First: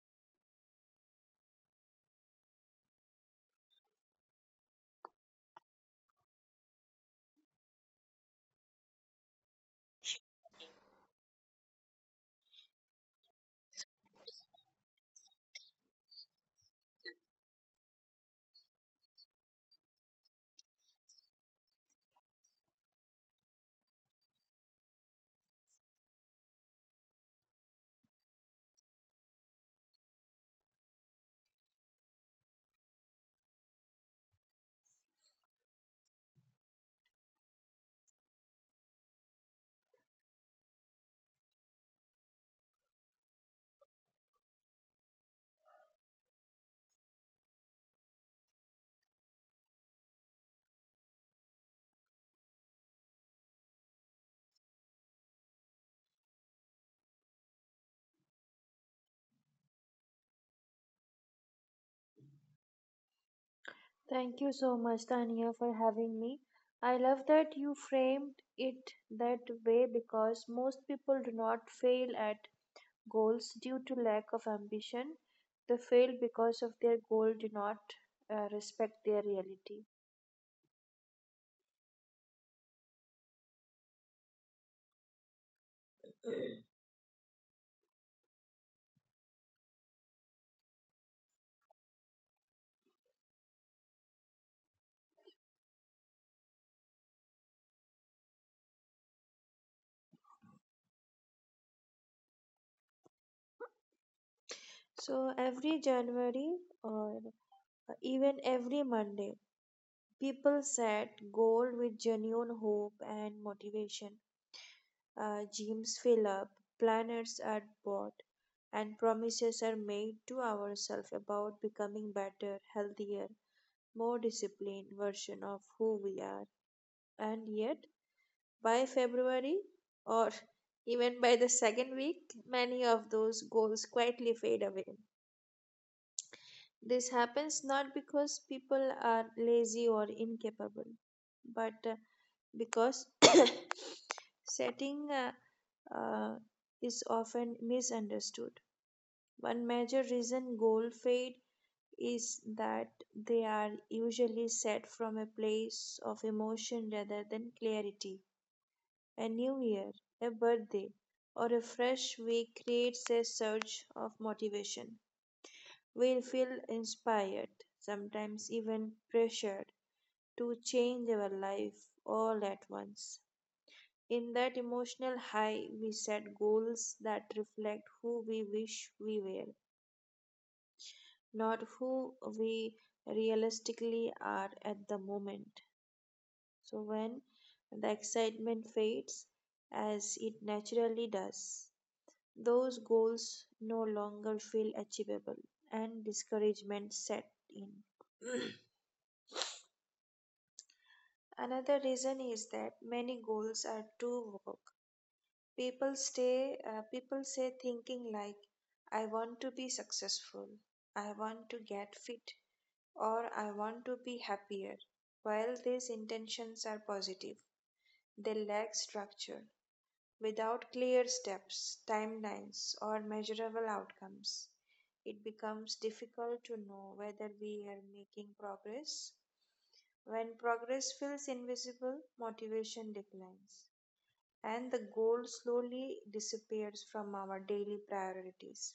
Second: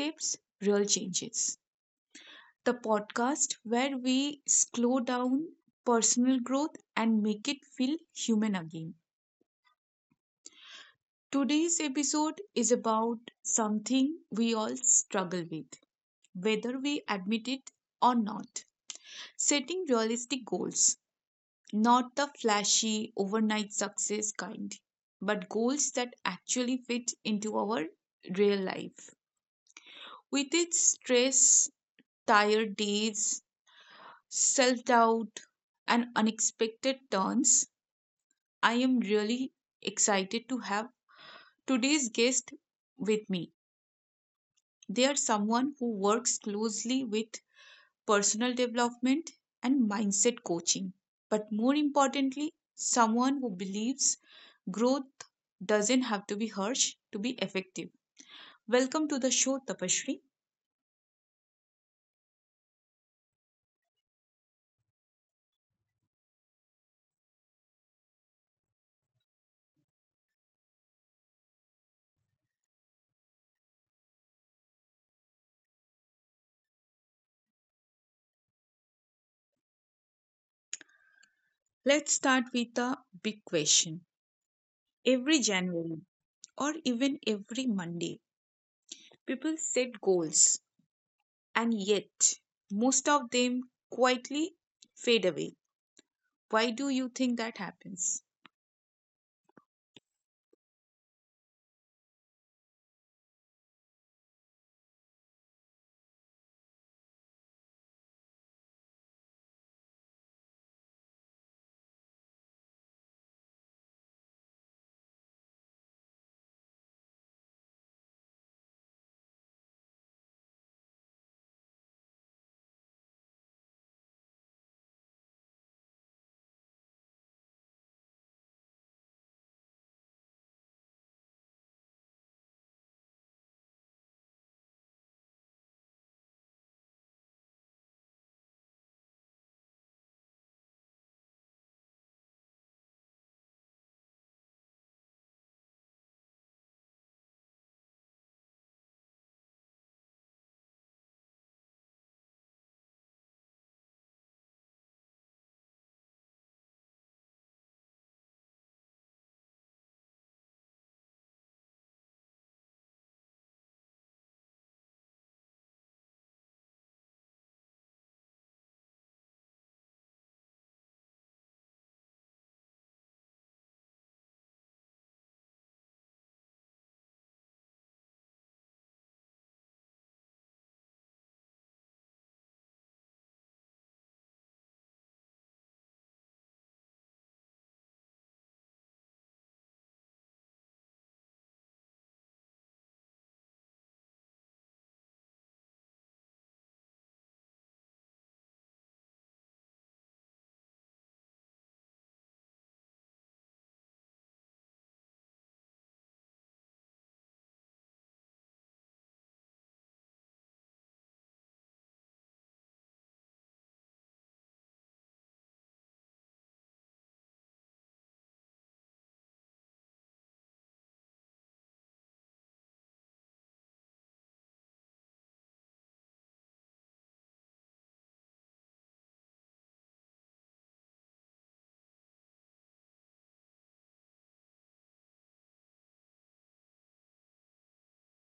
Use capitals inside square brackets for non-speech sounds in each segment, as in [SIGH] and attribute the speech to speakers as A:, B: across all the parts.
A: Steps, Real Changes, the podcast where we slow down personal growth and make it feel human again. Today's episode is about something we all struggle with, whether we admit it or not. Setting realistic goals, not the flashy overnight success kind, but goals that actually fit into our real life with its stress, tired days, self doubt, and unexpected turns. I am really excited to have today's guest with me. They are someone who works closely with personal development and mindset coaching, but more importantly, someone who believes growth doesn't have to be harsh to be effective. Welcome to the show, Tapashri.
B: Thank you so much, Tania, for having me. I love that you framed it that way because most people do not fail at goals due to lack of ambition. They fail because of their goal do not respect their reality.
A: Let's start with a big question. Every January or even every Monday, people set goals and yet most of them quietly fade away. Why do you think that happens?
B: So every January or even every Monday, people set goal with genuine hope and motivation. Uh, gyms fill up, planets are bought, and promises are made to ourselves about becoming better, healthier, more disciplined version of who we are. And yet, by February or [LAUGHS] even by the second week, many of those goals quietly fade away. This happens not because people are lazy or incapable, but because [COUGHS] setting uh, is often misunderstood. One major reason goal fade is that they are usually set from a place of emotion rather than clarity. A new year, a birthday, or a fresh week creates a surge of motivation. We'll feel inspired, sometimes even pressured, to change our life all at once. In that emotional high, we set goals that reflect who we wish we were, not who we realistically are at the moment. So, when the excitement fades, as it naturally does, those goals no longer feel achievable and discouragement set in. [CLEARS THROAT] Another reason is that many goals are too vague. People say thinking like I want to be successful, I want to get fit, or I want to be happier. While these intentions are positive, they lack structure. Without clear steps, timelines, or measurable outcomes, it becomes difficult to know whether we are making progress when progress feels invisible, motivation declines, and the goal slowly disappears from our daily priorities.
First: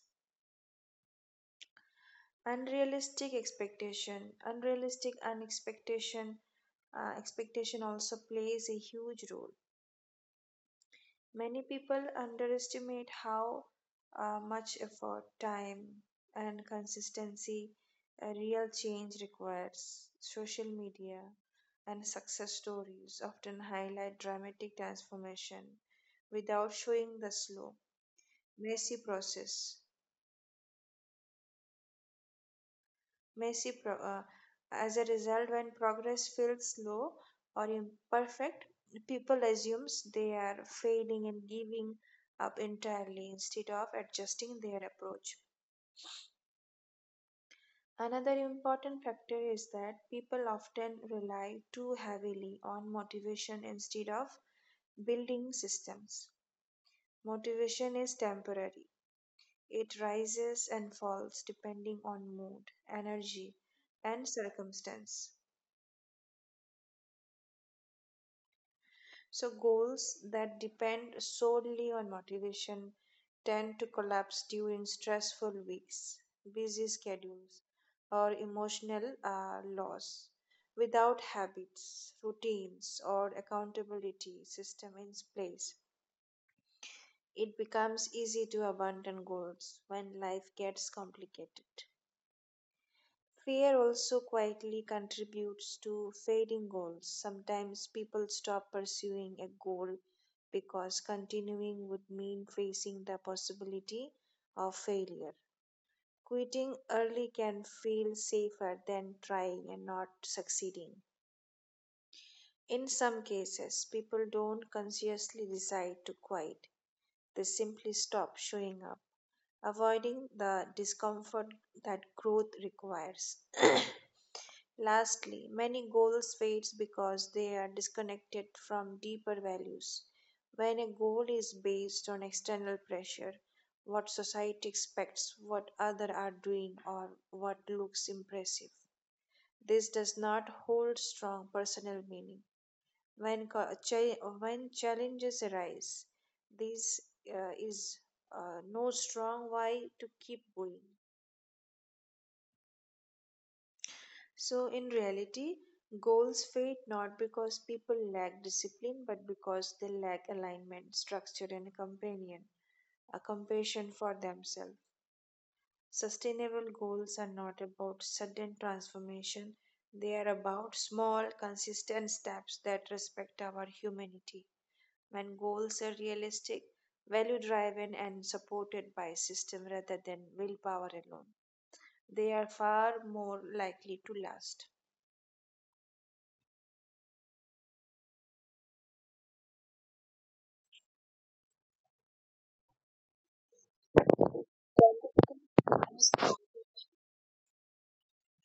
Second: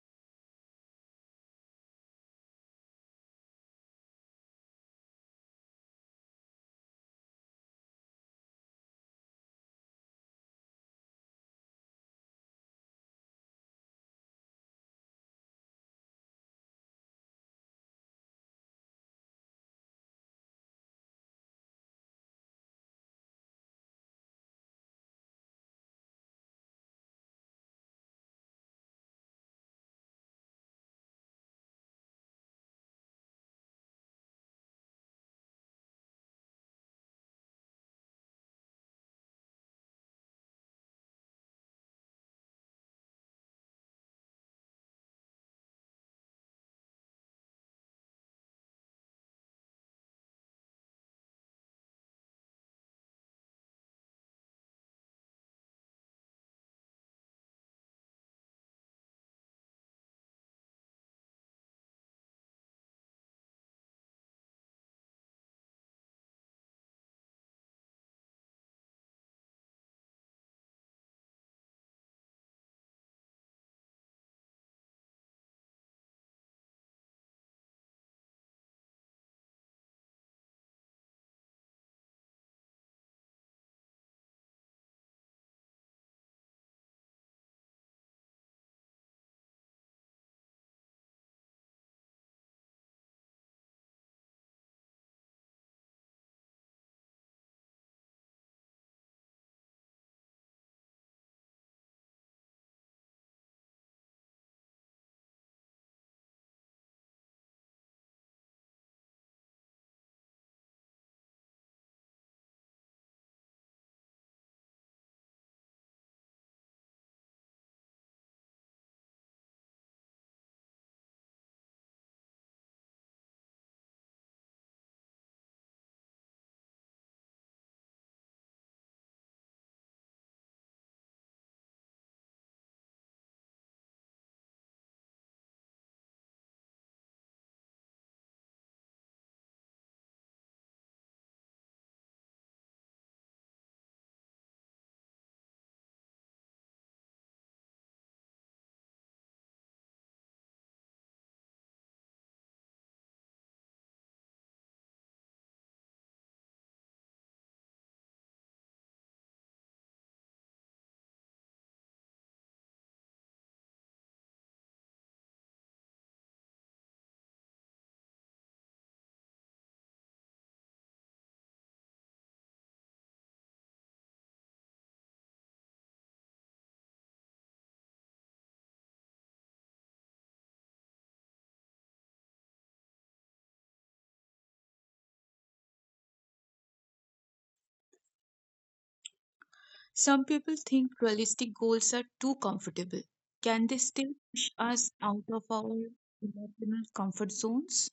B: Unrealistic expectation, unrealistic unexpectation, Expectation also plays a huge role. Many people underestimate how much effort, time, and consistency a real change requires. Social media and success stories often highlight dramatic transformation without showing the slow, messy process. messy pro- uh, as a result, when progress feels slow or imperfect, people assumes they are failing and giving up entirely instead of adjusting their approach. Another important factor is that people often rely too heavily on motivation instead of building systems. Motivation is temporary. It rises and falls depending on mood, energy, and circumstance. So, goals that depend solely on motivation tend to collapse during stressful weeks, busy schedules, or emotional loss. Without habits, routines, or accountability system in place, it becomes easy to abandon goals when life gets complicated. Fear also quietly contributes to fading goals. Sometimes people stop pursuing a goal because continuing would mean facing the possibility of failure. Quitting early can feel safer than trying and not succeeding. In some cases, people don't consciously decide to quit, they simply stop showing up, avoiding the discomfort that growth requires. [CLEARS THROAT] [COUGHS] Lastly, many goals fades because they are disconnected from deeper values. When a goal is based on external pressure, what society expects, what others are doing, or what looks impressive, this does not hold strong personal meaning. When challenges arise, this is no strong why to keep going. So, in reality, goals fade not because people lack discipline, but because they lack alignment, structure, and a companion, a compassion for themselves. Sustainable goals are not about sudden transformation, they are about small, consistent steps that respect our humanity. When goals are realistic, value driven, and supported by a system rather than willpower alone, they are far more likely to last.
A: Some people think realistic goals are too comfortable. Can they still push us out
B: Uh,
A: of our emotional comfort zones?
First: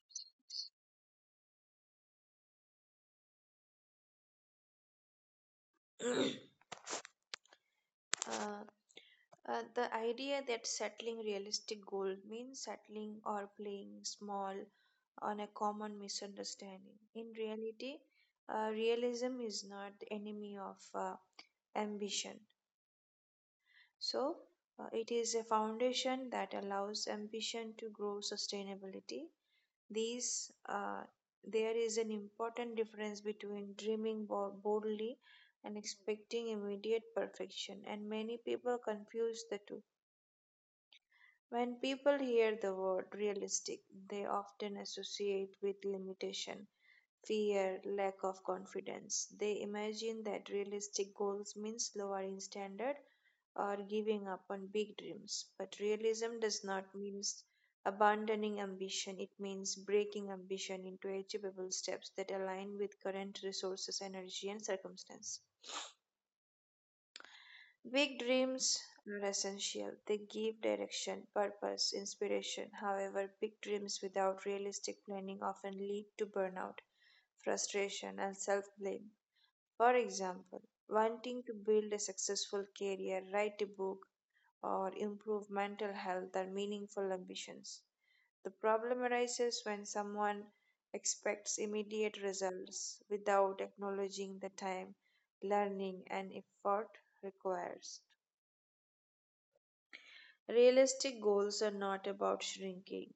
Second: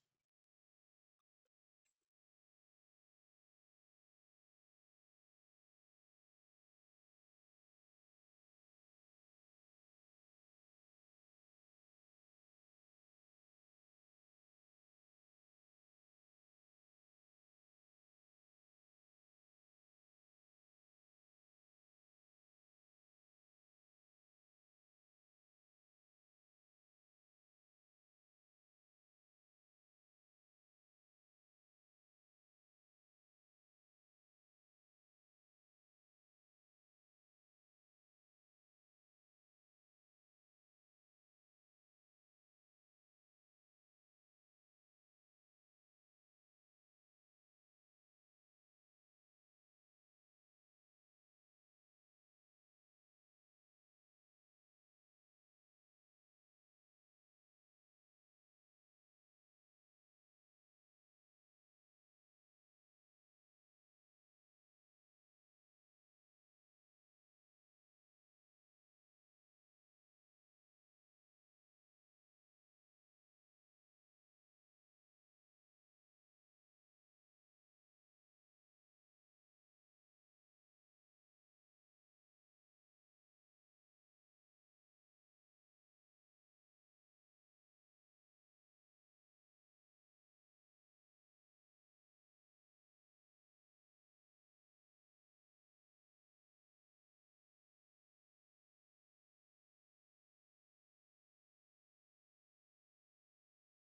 B: the idea that settling realistic goal means settling or playing small on a common misunderstanding. In reality, realism is not the enemy of uh, ambition. So, it is a foundation that allows ambition to grow sustainability. These, uh, there is an important difference between boldly and expecting immediate perfection, and many people confuse the two. When people hear the word realistic, they often associate with limitation, fear, lack of confidence. They imagine that realistic goals means lowering standard or giving up on big dreams. But realism does not mean abandoning ambition. It means breaking ambition into achievable steps that align with current resources, energy, and circumstance. Big dreams are essential. They give direction, purpose, inspiration. However, big dreams without realistic planning often lead to burnout, frustration, and self blame. For example, wanting to build a successful career, write a book, or improve mental health are meaningful ambitions. The problem arises when someone expects immediate results without acknowledging the time, learning, and effort requires. Realistic goals are not about shrinking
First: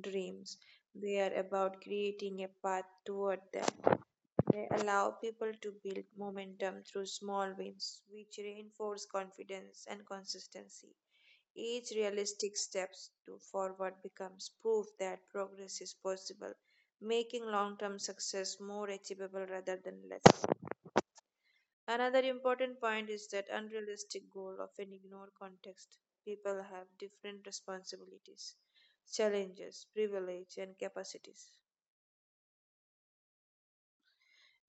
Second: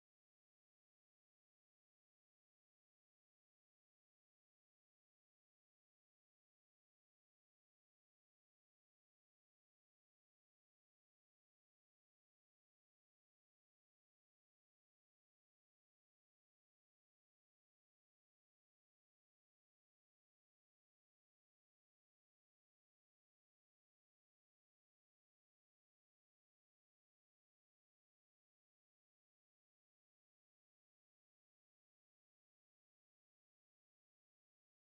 B: dreams, they are about creating a path toward them. They allow people to build momentum through small wins, which reinforce confidence and consistency. Each realistic step forward becomes proof that progress is possible, making long term success more achievable rather than less. Another important point is that unrealistic goals often ignore context. People have different responsibilities, challenges, privilege, and capacities.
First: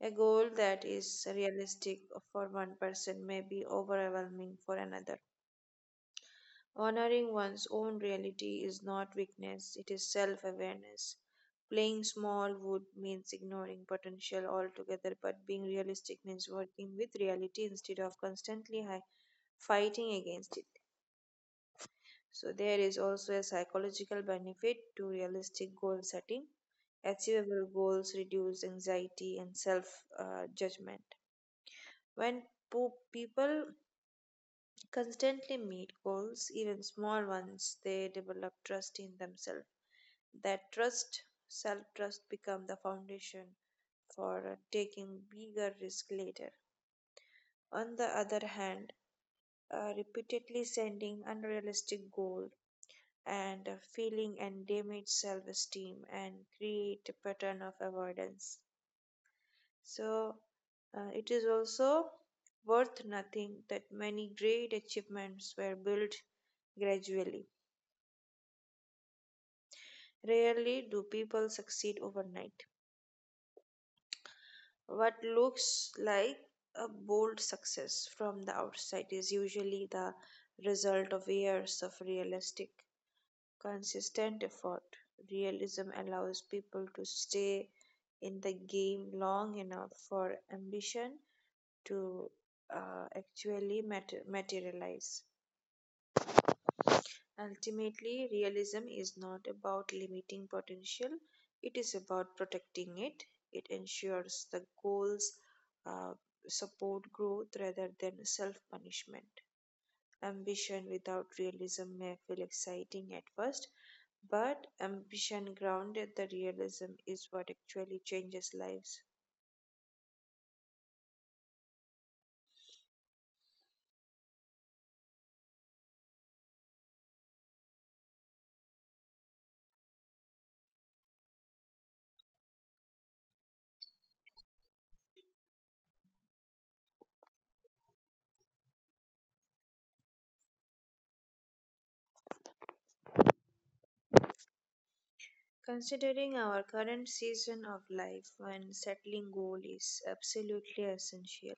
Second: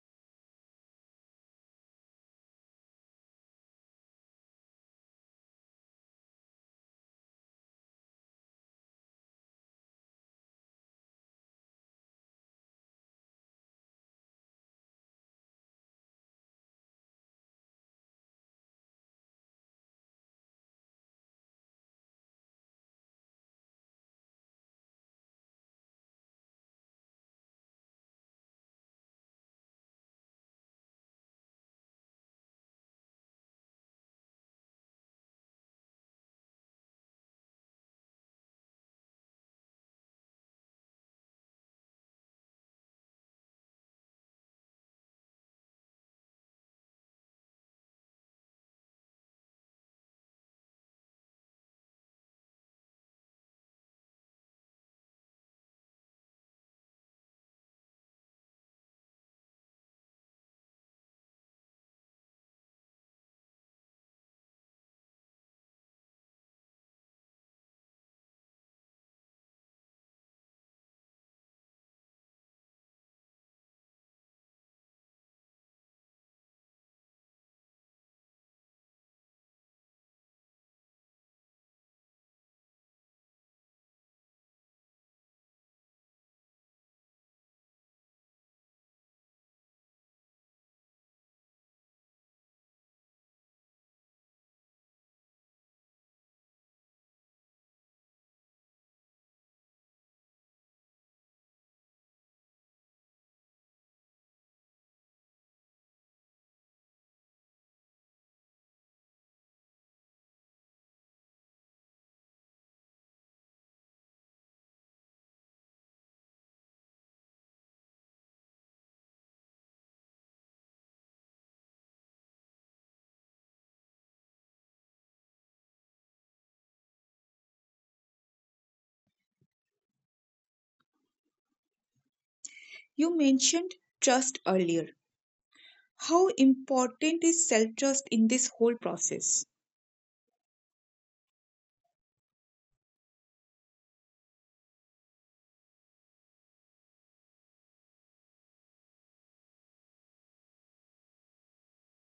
B: A goal that is realistic for one person may be overwhelming for another. Honoring one's own reality is not weakness, it is self awareness. Playing small would means ignoring potential altogether, but being realistic means working with reality instead of fighting against it. So, there is also a psychological benefit to realistic goal setting. Achievable goals reduce anxiety and self judgment. When people constantly meet goals, even small ones, they develop trust in themselves. That trust, self trust, become the foundation for taking bigger risk later. On the other hand, repeatedly sending unrealistic goals and feeling and damage self esteem and create a pattern of avoidance. So it is also worth nothing that many great achievements were built gradually. Rarely do people succeed overnight. What looks like a bold success from the outside is usually the result of years of realistic, consistent effort. Realism allows people to stay in the game long enough for ambition to actually materialize. Ultimately, realism is not about limiting potential, it is about protecting it. It ensures the goals uh, support growth rather than self punishment. Ambition without realism may feel exciting at first, but ambition grounded the realism is what actually changes lives.
A: You mentioned trust earlier. How important is self trust in this whole process?
B: Considering our current season of life when settling goal is absolutely essential.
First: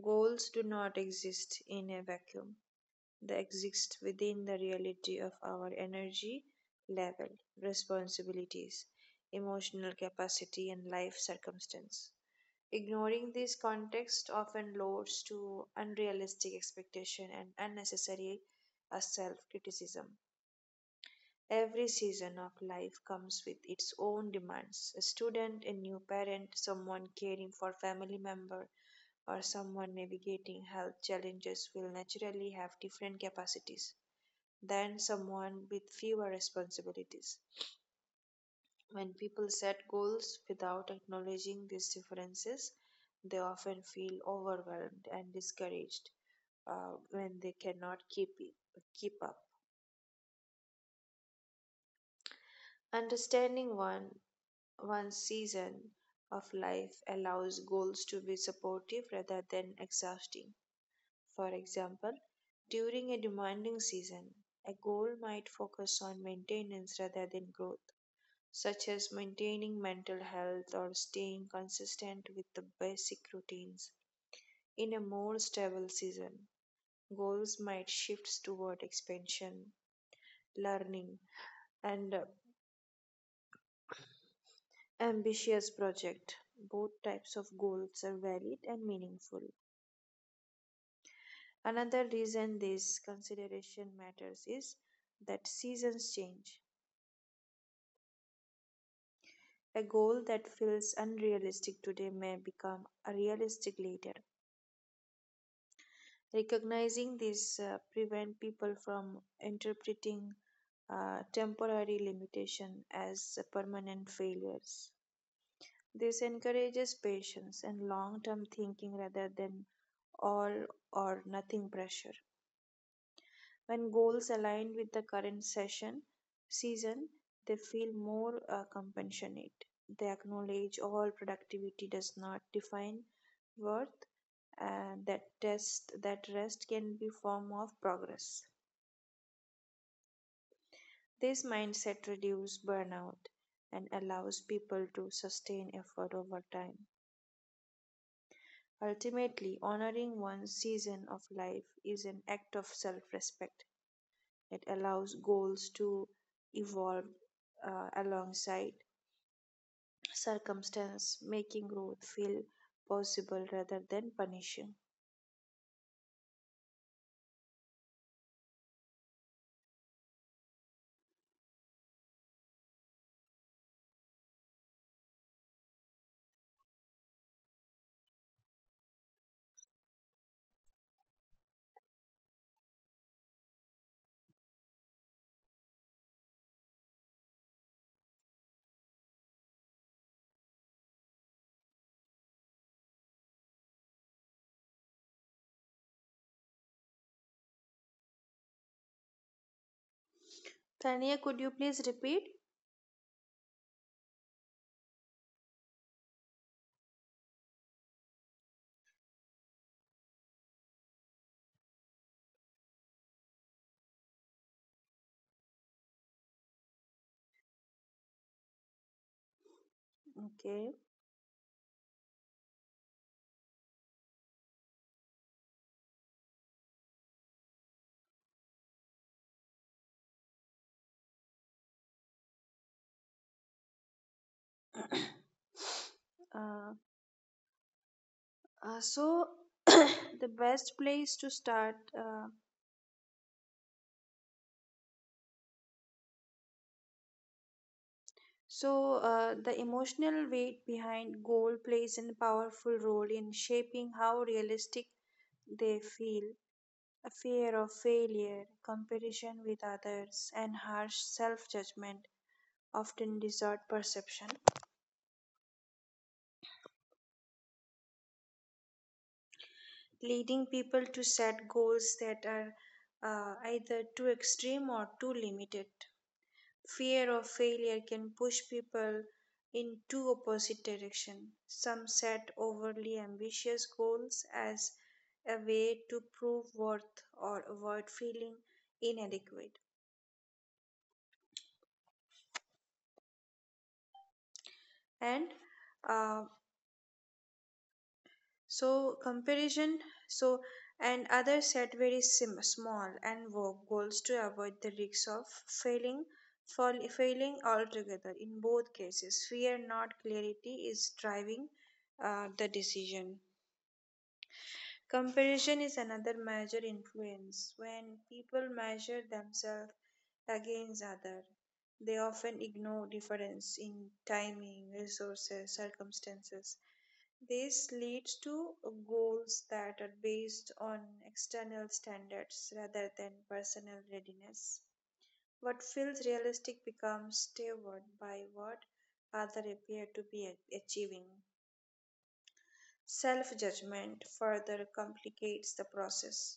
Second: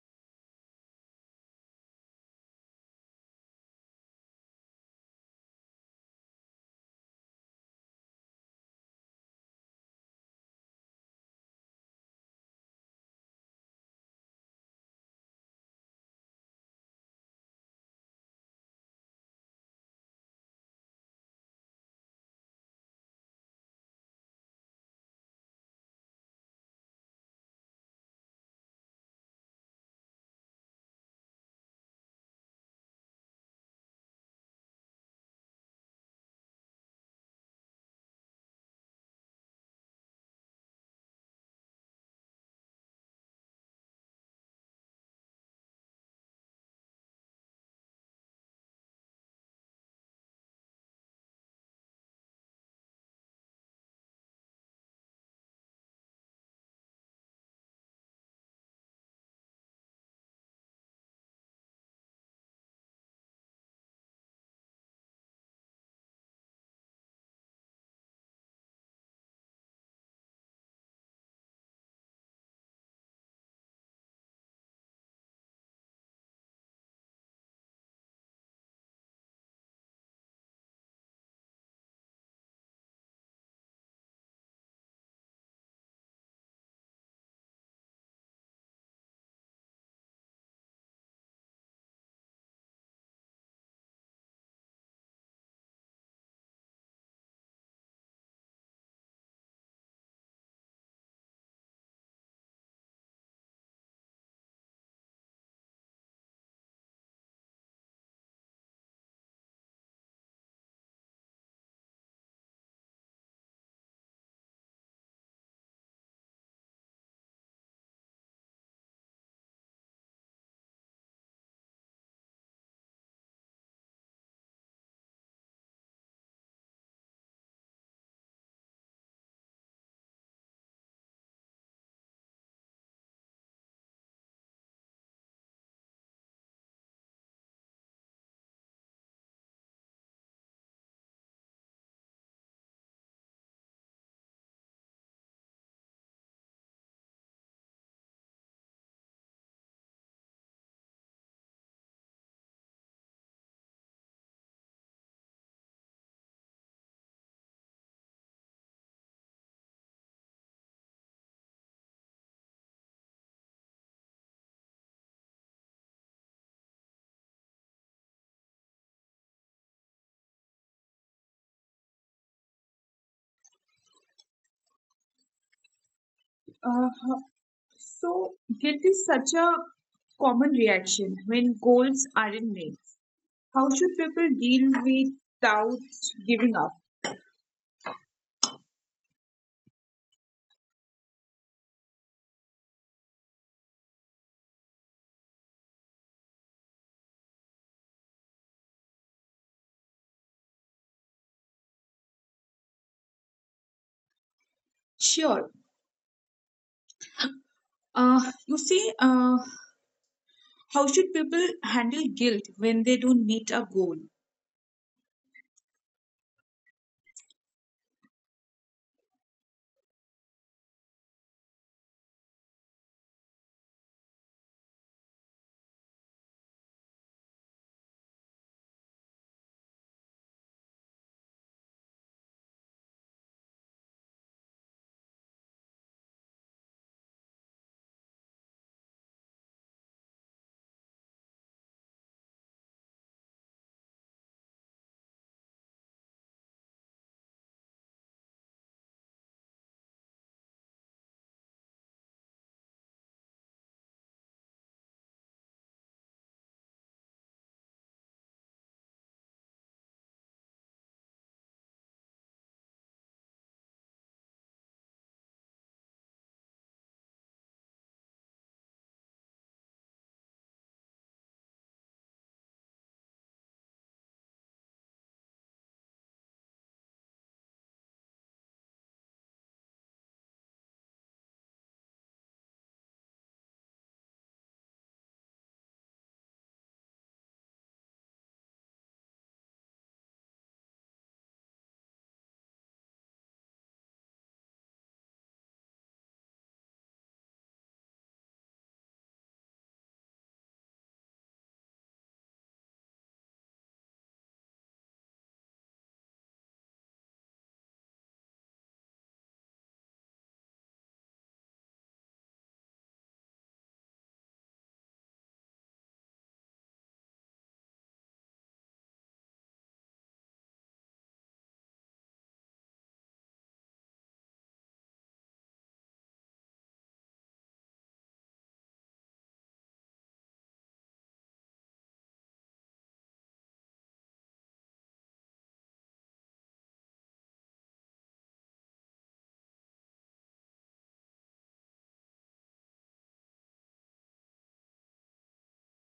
B: Goals do not exist in a vacuum. That exist within the reality of our energy level, responsibilities, emotional capacity, and life circumstance. Ignoring this context often leads to unrealistic expectation and unnecessary self criticism. Every season of life comes with its own demands. A student, a new parent, someone caring for family member, or someone navigating health challenges will naturally have different capacities than someone with fewer responsibilities. When people set goals without acknowledging these differences, they often feel overwhelmed and discouraged when they cannot keep it, keep up. Understanding one's season of life allows goals to be supportive rather than exhausting. For example, during a demanding season, a goal might focus on maintenance rather than growth, such as maintaining mental health or staying consistent with the basic routines. In a more stable season, goals might shift toward expansion, learning, and ambitious project. Both types of goals are valid and meaningful. Another reason this consideration matters is that seasons change. A goal that feels unrealistic today may become realistic later. Recognizing this prevent people from interpreting temporary limitation as permanent failures. This encourages patience and long-term thinking rather than all or nothing pressure. When goals align with the current session season, they feel more compassionate. They acknowledge all productivity does not define worth, and that test that rest can be form of progress. This mindset reduces burnout and allows people to sustain effort over time. Ultimately, honoring one's season of life is an act of self respect. It allows goals to evolve alongside circumstance, making growth feel possible rather than punishing.
A: Uh, so, guilt is such a common reaction when goals aren't met. How should people deal without giving up?
B: Tania, could you please repeat?
A: Sure. Uh, you see, uh, how should people handle guilt when they don't meet a goal?
B: Okay. Uh, uh, so, [COUGHS] [CLEARS THROAT] the best place to start so, the emotional weight behind goal plays a powerful role in shaping how realistic they feel. A fear of failure, comparison with others, and harsh self judgment often distort perception, leading people to set goals that are either too extreme or too limited. Fear of failure can push people in two opposite directions. Some set overly ambitious goals as a way to prove worth or avoid feeling inadequate. And uh, so, comparison, so, and others set small and vague goals to avoid the risks of failing. Failing altogether, in both cases fear, not clarity, is driving the decision. Comparison is another major influence. When people measure themselves against others, they often ignore difference in timing, resources, circumstances. This leads to goals that are based on external standards rather than personal readiness. What feels realistic becomes favored by what others appear to be achieving. Self judgment further complicates the process.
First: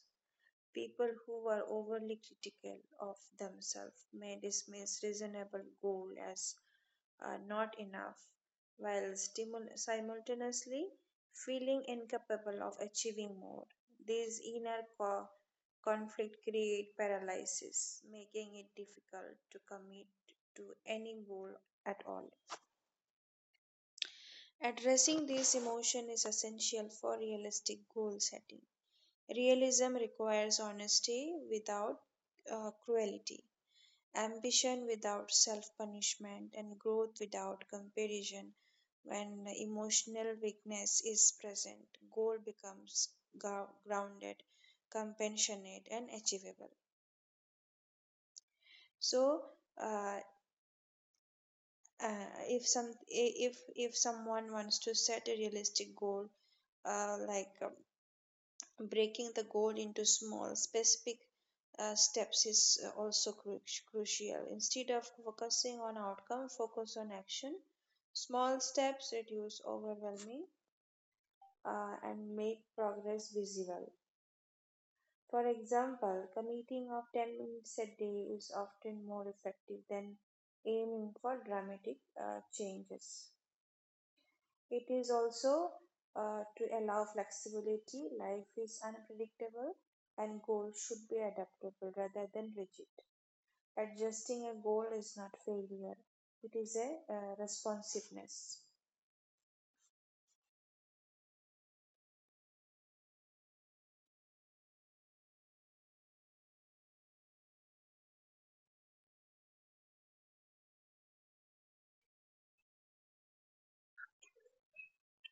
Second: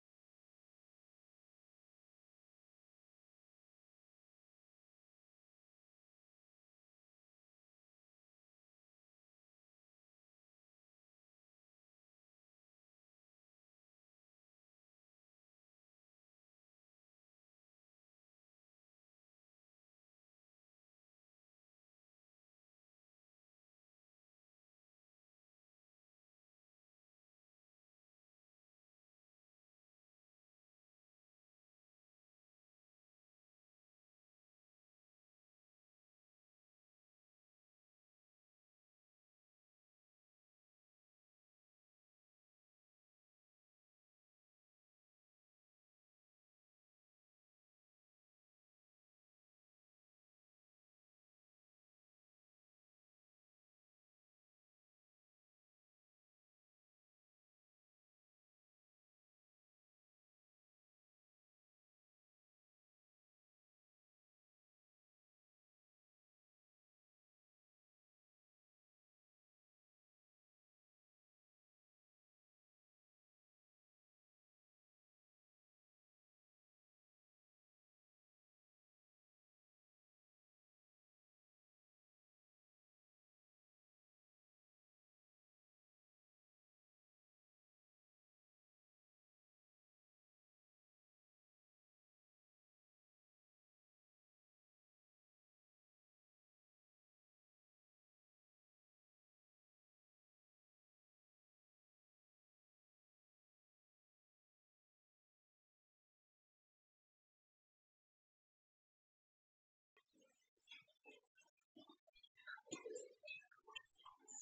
B: People who are overly critical of themselves may dismiss reasonable goals as not enough, while simultaneously feeling incapable of achieving more. These conflict create paralysis, making it difficult to commit to any goal at all. Addressing this emotion is essential for realistic goal setting. Realism requires honesty without cruelty, ambition without self punishment, and growth without comparison. When emotional weakness is present, goal becomes grounded, compassionate, and achievable. So, uh, uh, if some if someone wants to set a realistic goal, uh, like uh, breaking the goal into small specific steps is also crucial. Instead of focusing on outcome, focus on action. Small steps reduce overwhelming and make progress visible. For example, committing of 10 minutes a day is often more effective than aiming for dramatic changes. It is also to allow flexibility. Life is unpredictable and goals should be adaptable rather than rigid. Adjusting a goal is not failure, it is a responsiveness.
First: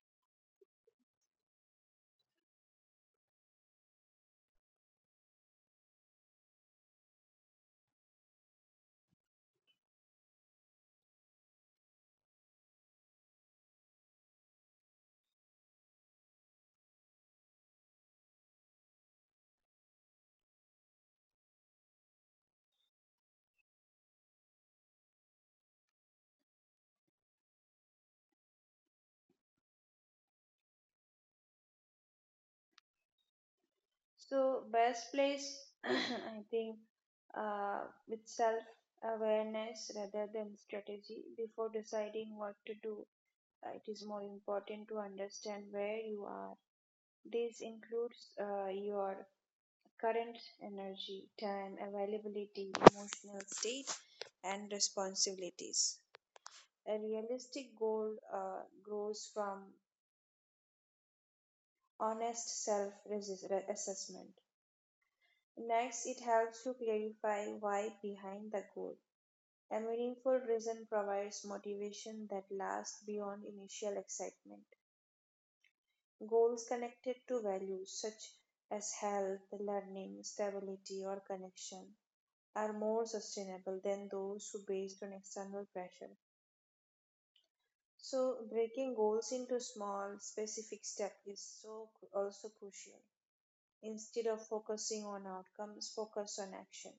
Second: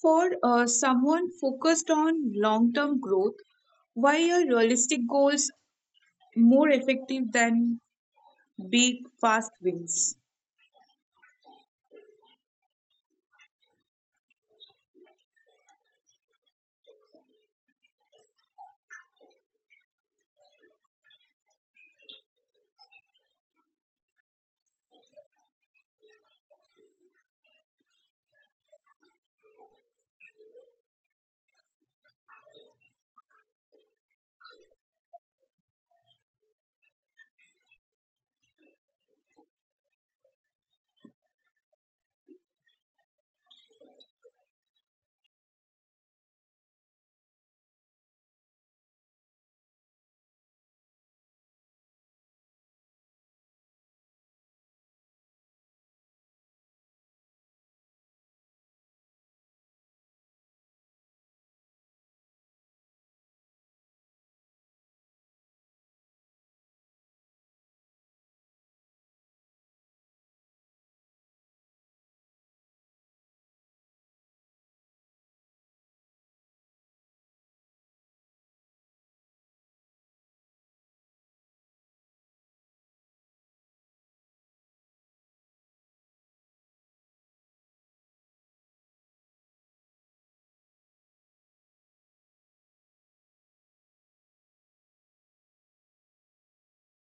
A: For someone focused on long term growth, why are realistic goals more effective than big, fast wins?
B: So, best place, [CLEARS THROAT] I think, uh, with self awareness rather than strategy before deciding what to do. It is more important to understand where you are. This includes your current energy, time, availability, emotional state, and responsibilities. A realistic goal grows from honest self assessment. Next, it helps to clarify why behind the goal. A meaningful reason provides motivation that lasts beyond initial excitement. Goals connected to values such as health, learning, stability, or connection are more sustainable than those who based on external pressure. So breaking goals into small specific steps is so also crucial. Instead of focusing on outcomes, focus on action.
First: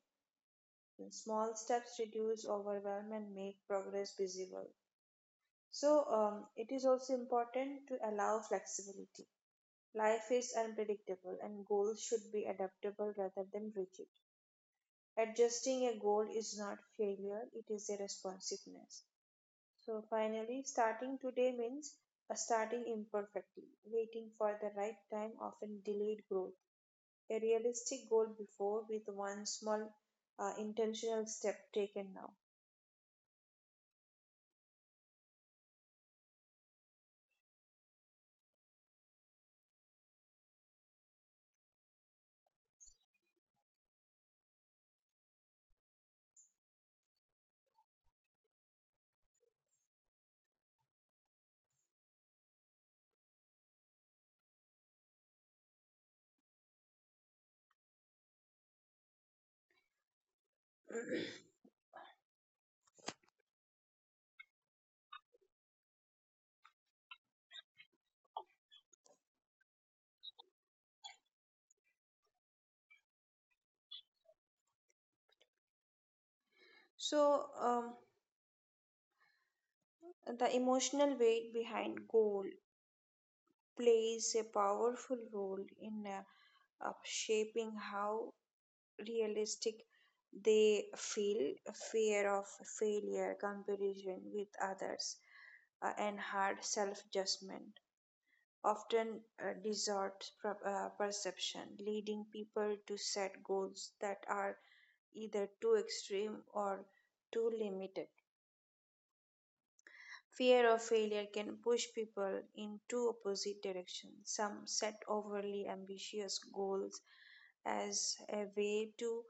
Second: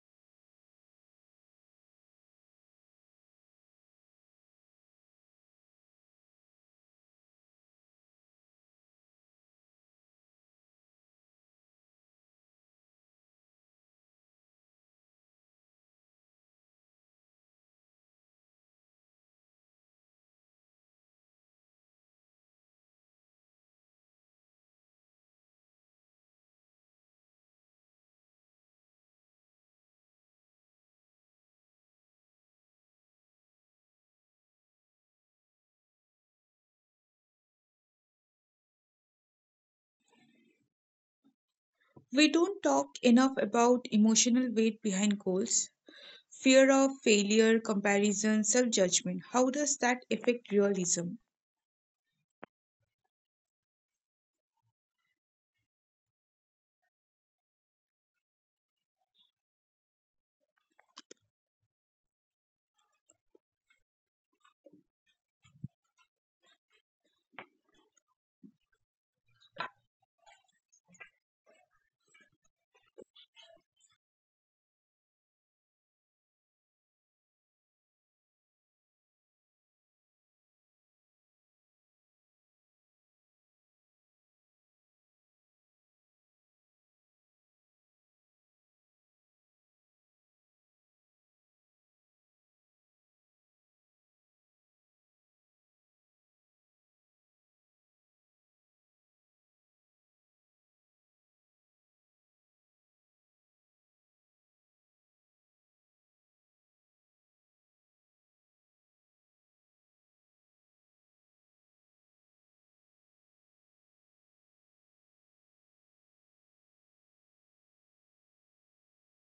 B: Small steps reduce overwhelm and make progress visible. It is also important to allow flexibility. Life is unpredictable and goals should be adaptable rather than rigid. Adjusting a goal is not failure, it is a responsiveness. So finally, starting today means a starting imperfectly, waiting for the right time often delayed growth. A realistic goal before with one small intentional step taken now.
A: We don't talk enough about emotional weight behind goals, fear of failure, comparison, self judgment. How does that affect realism?
B: So um, the emotional weight behind goal plays a powerful role in shaping how realistic they feel. Fear of failure, comparison with others, and hard self-judgment often distorts perception, leading people to set goals that are either too extreme or too limited. Fear of failure can push people in two opposite directions. Some set overly ambitious goals as a way to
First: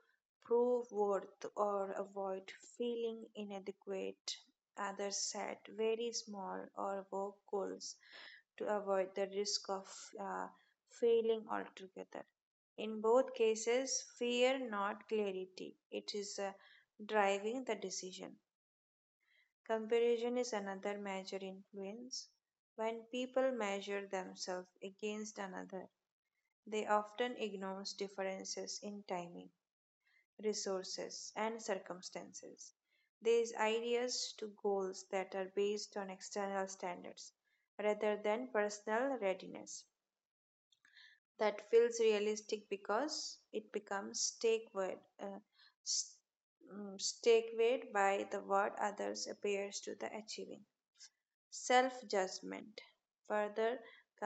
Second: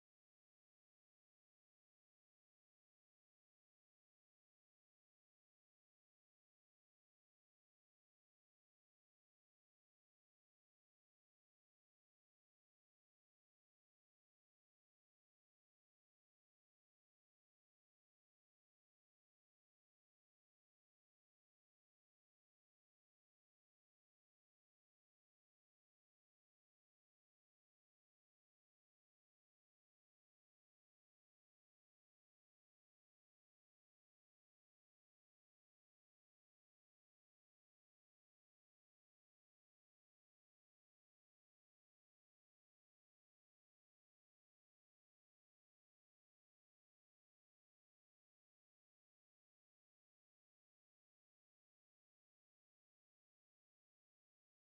B: prove worth or avoid feeling inadequate. Others set very small or vague goals to avoid the risk of uh, failing altogether. In both cases, fear, not clarity, it is driving the decision. Comparison is another major influence. When people measure themselves against another, they often ignore differences in timing, resources, and circumstances. These ideas to goals that are based on external standards rather than personal readiness. That feels realistic because it becomes take word s- stake by the what others appears to the achieving. Self judgment further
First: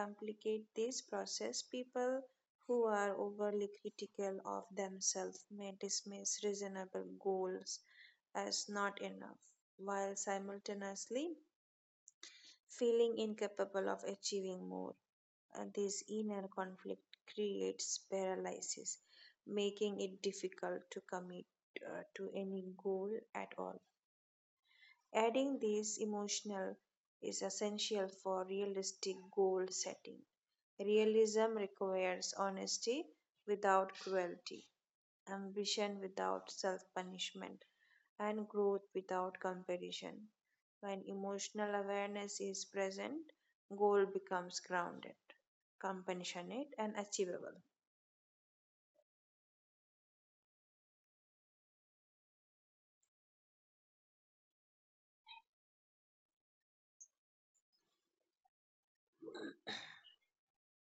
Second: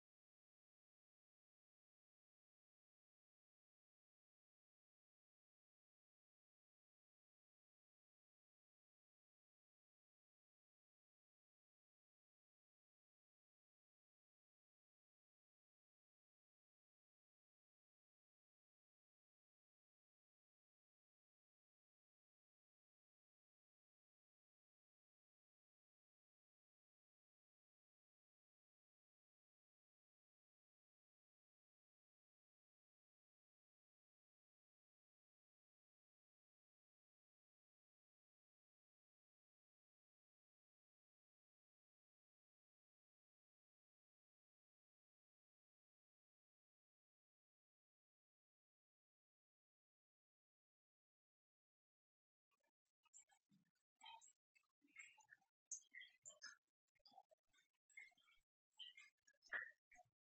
B: complicate this process. People who are overly critical of themselves may dismiss reasonable goals as not enough while simultaneously feeling incapable of achieving more. This inner conflict creates paralysis, making it difficult to commit to any goal at all. Adding these emotional is essential for realistic goal setting. Realism requires honesty without cruelty, ambition without self punishment, and growth without comparison. When emotional awareness is present, goal becomes grounded, compassionate, and achievable.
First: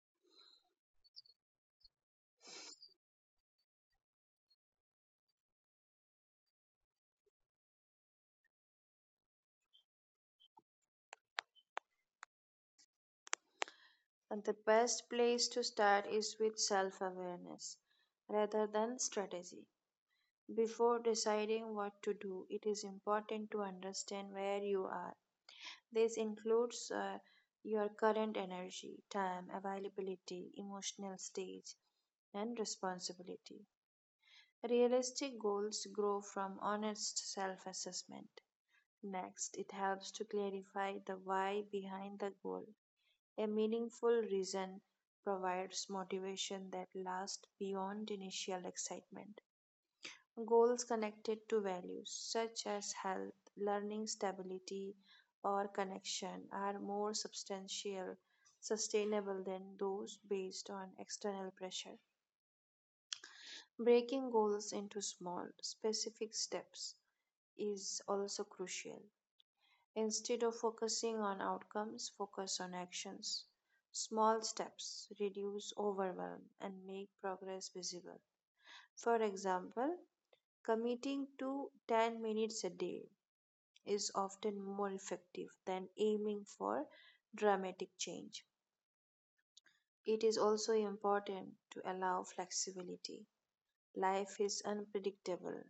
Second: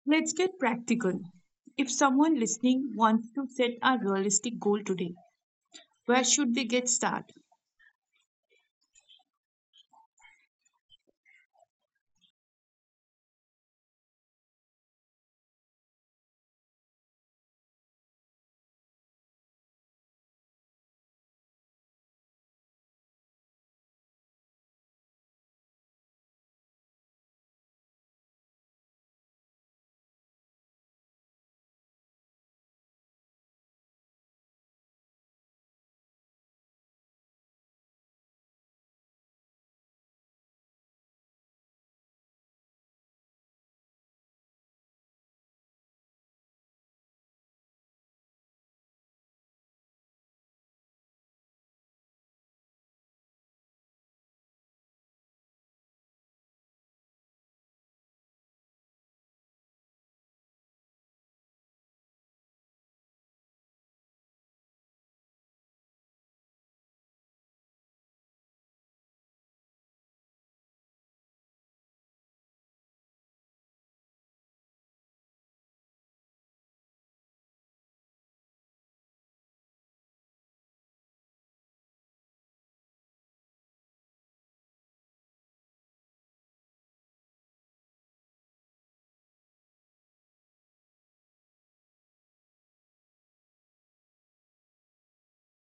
A: Let's get practical. If someone listening wants to set a realistic goal today, where should they get started?
B: And the best place to start is with self awareness rather than strategy. Before deciding what to do, it is important to understand where you are. This includes your current energy, time, availability, emotional stage, and responsibility. Realistic goals grow from honest self assessment. Next, it helps to clarify the why behind the goal. A meaningful reason provides motivation that lasts beyond initial excitement. Goals connected to values, such as health, learning stability, or connection, are more substantial, sustainable than those based on external pressure. Breaking goals into small, specific steps is also crucial. Instead of focusing on outcomes, focus on actions. Small steps reduce overwhelm and make progress visible. For example, committing to 10 minutes a day is often more effective than aiming for dramatic change. It is also important to allow flexibility. Life is unpredictable,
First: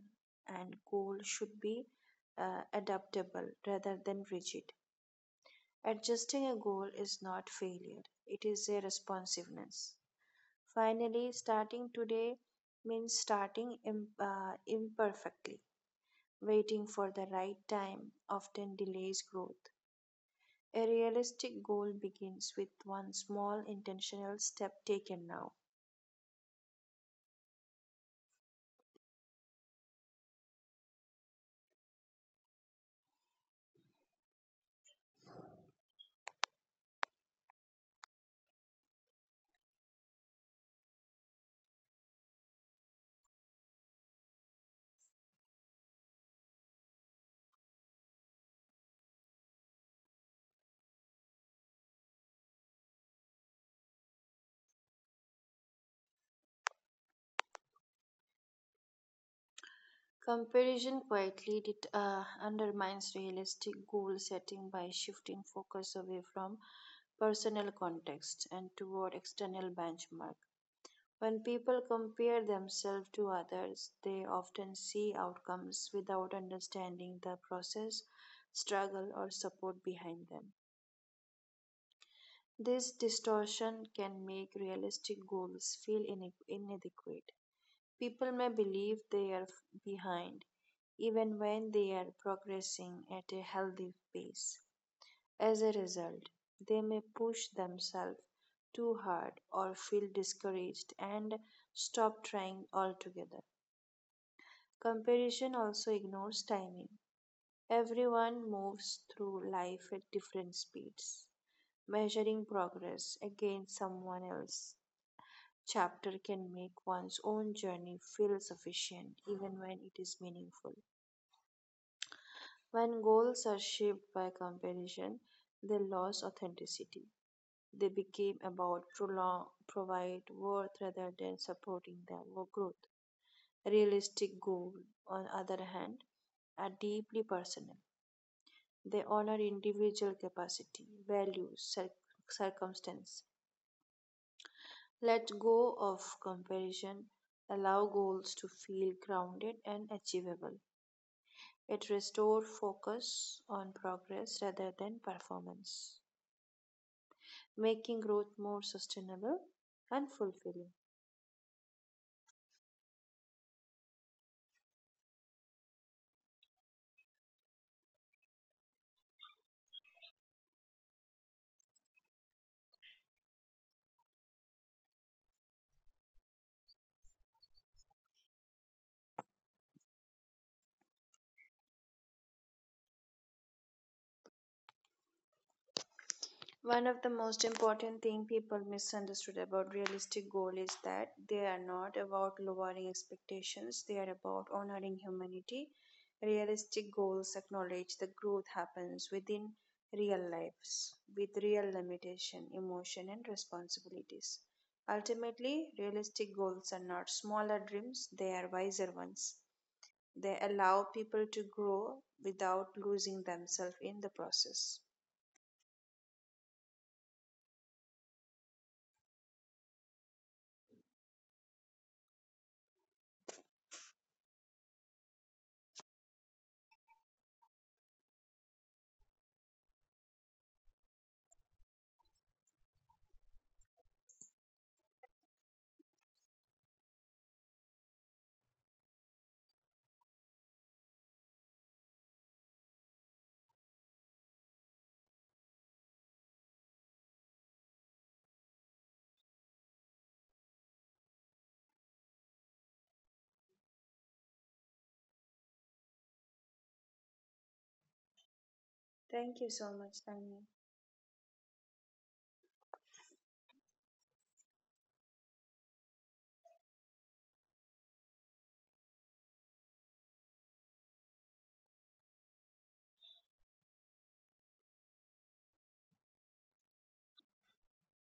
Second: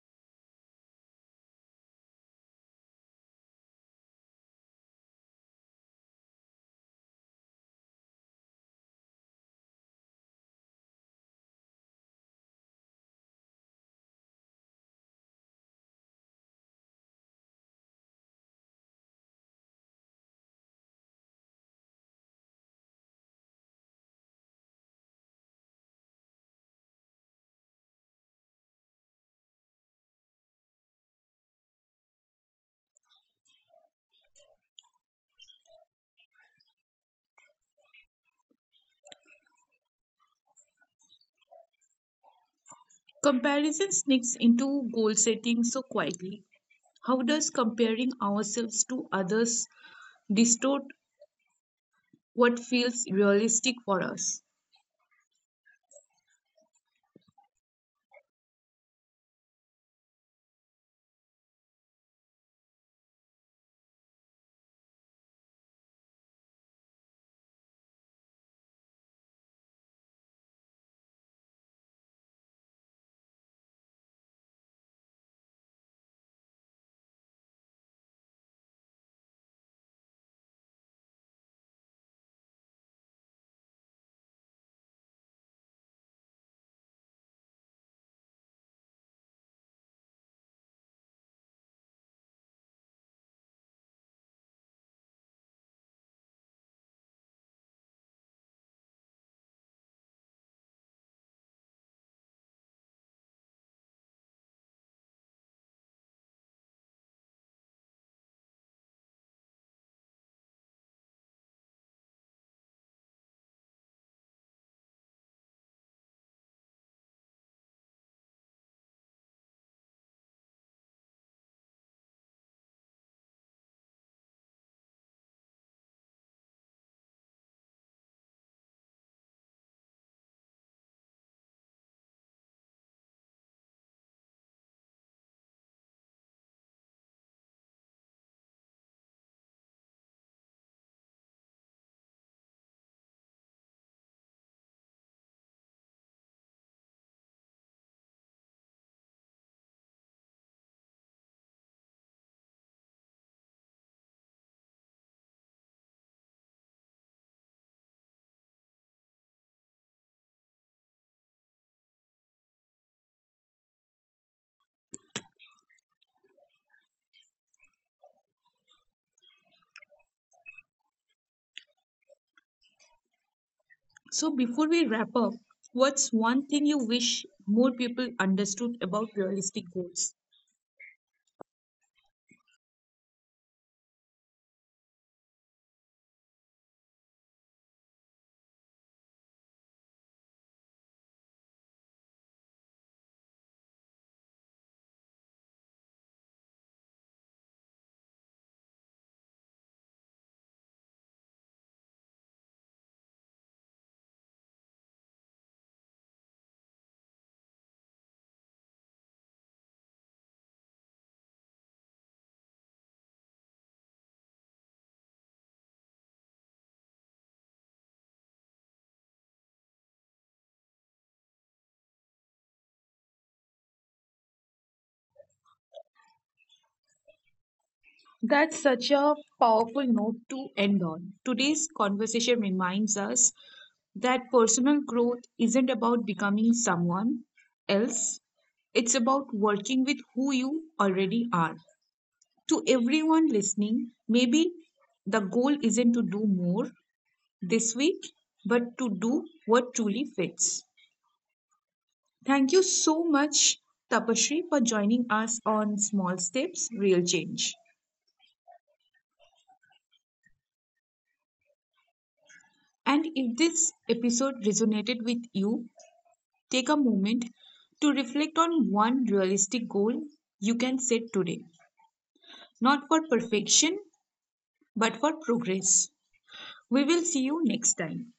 B: and goals should be adaptable rather than rigid. Adjusting a goal is not failure, it is a responsiveness. Finally, starting today means imperfectly. Waiting for the right time often delays growth. A realistic goal begins with one small intentional step taken now.
A: Comparison sneaks into goal setting so quietly. How does comparing ourselves to others distort what feels realistic for us?
B: Comparison quietly undermines realistic goal setting by shifting focus away from personal context and toward external benchmark. When people compare themselves to others, they often see outcomes without understanding the process, struggle, or support behind them. This distortion can make realistic goals feel inadequate. People may believe they are behind even when they are progressing at a healthy pace. As a result, they may push themselves too hard or feel discouraged and stop trying altogether. Comparison also ignores timing. Everyone moves through life at different speeds. Measuring progress against someone else's chapter can make one's own journey feel sufficient even when it is meaningful. When goals are shaped by comparison, they lose authenticity. They became about prolong, provide worth rather than supporting their growth. Realistic goals, on other hand, are deeply personal. They honor individual capacity, values, circumstance. Let go of comparison. Allow goals to feel grounded and achievable. It restores focus on progress rather than performance, making growth more sustainable and fulfilling.
A: So, before we wrap up, what's one thing you wish more people understood about realistic goals?
B: One of the most important thing people misunderstood about realistic goal is that they are not about lowering expectations, they are about honoring humanity. Realistic goals acknowledge that growth happens within real lives with real limitation, emotion and responsibilities. Ultimately, realistic goals are not smaller dreams, they are wiser ones. They allow people to grow without losing themselves in the process.
A: That's such a powerful note to end on. Today's conversation reminds us that personal growth isn't about becoming someone else, it's about working with who you already are. To everyone listening, maybe the goal isn't to do more this week, but to do what truly fits. Thank you so much, Tapashri, for joining us on Small Steps, Real Change.
B: Thank you so much, Tanya.
A: And if this episode resonated with you, take a moment to reflect on one realistic goal you can set today, not for perfection, but for progress. We will see you next time.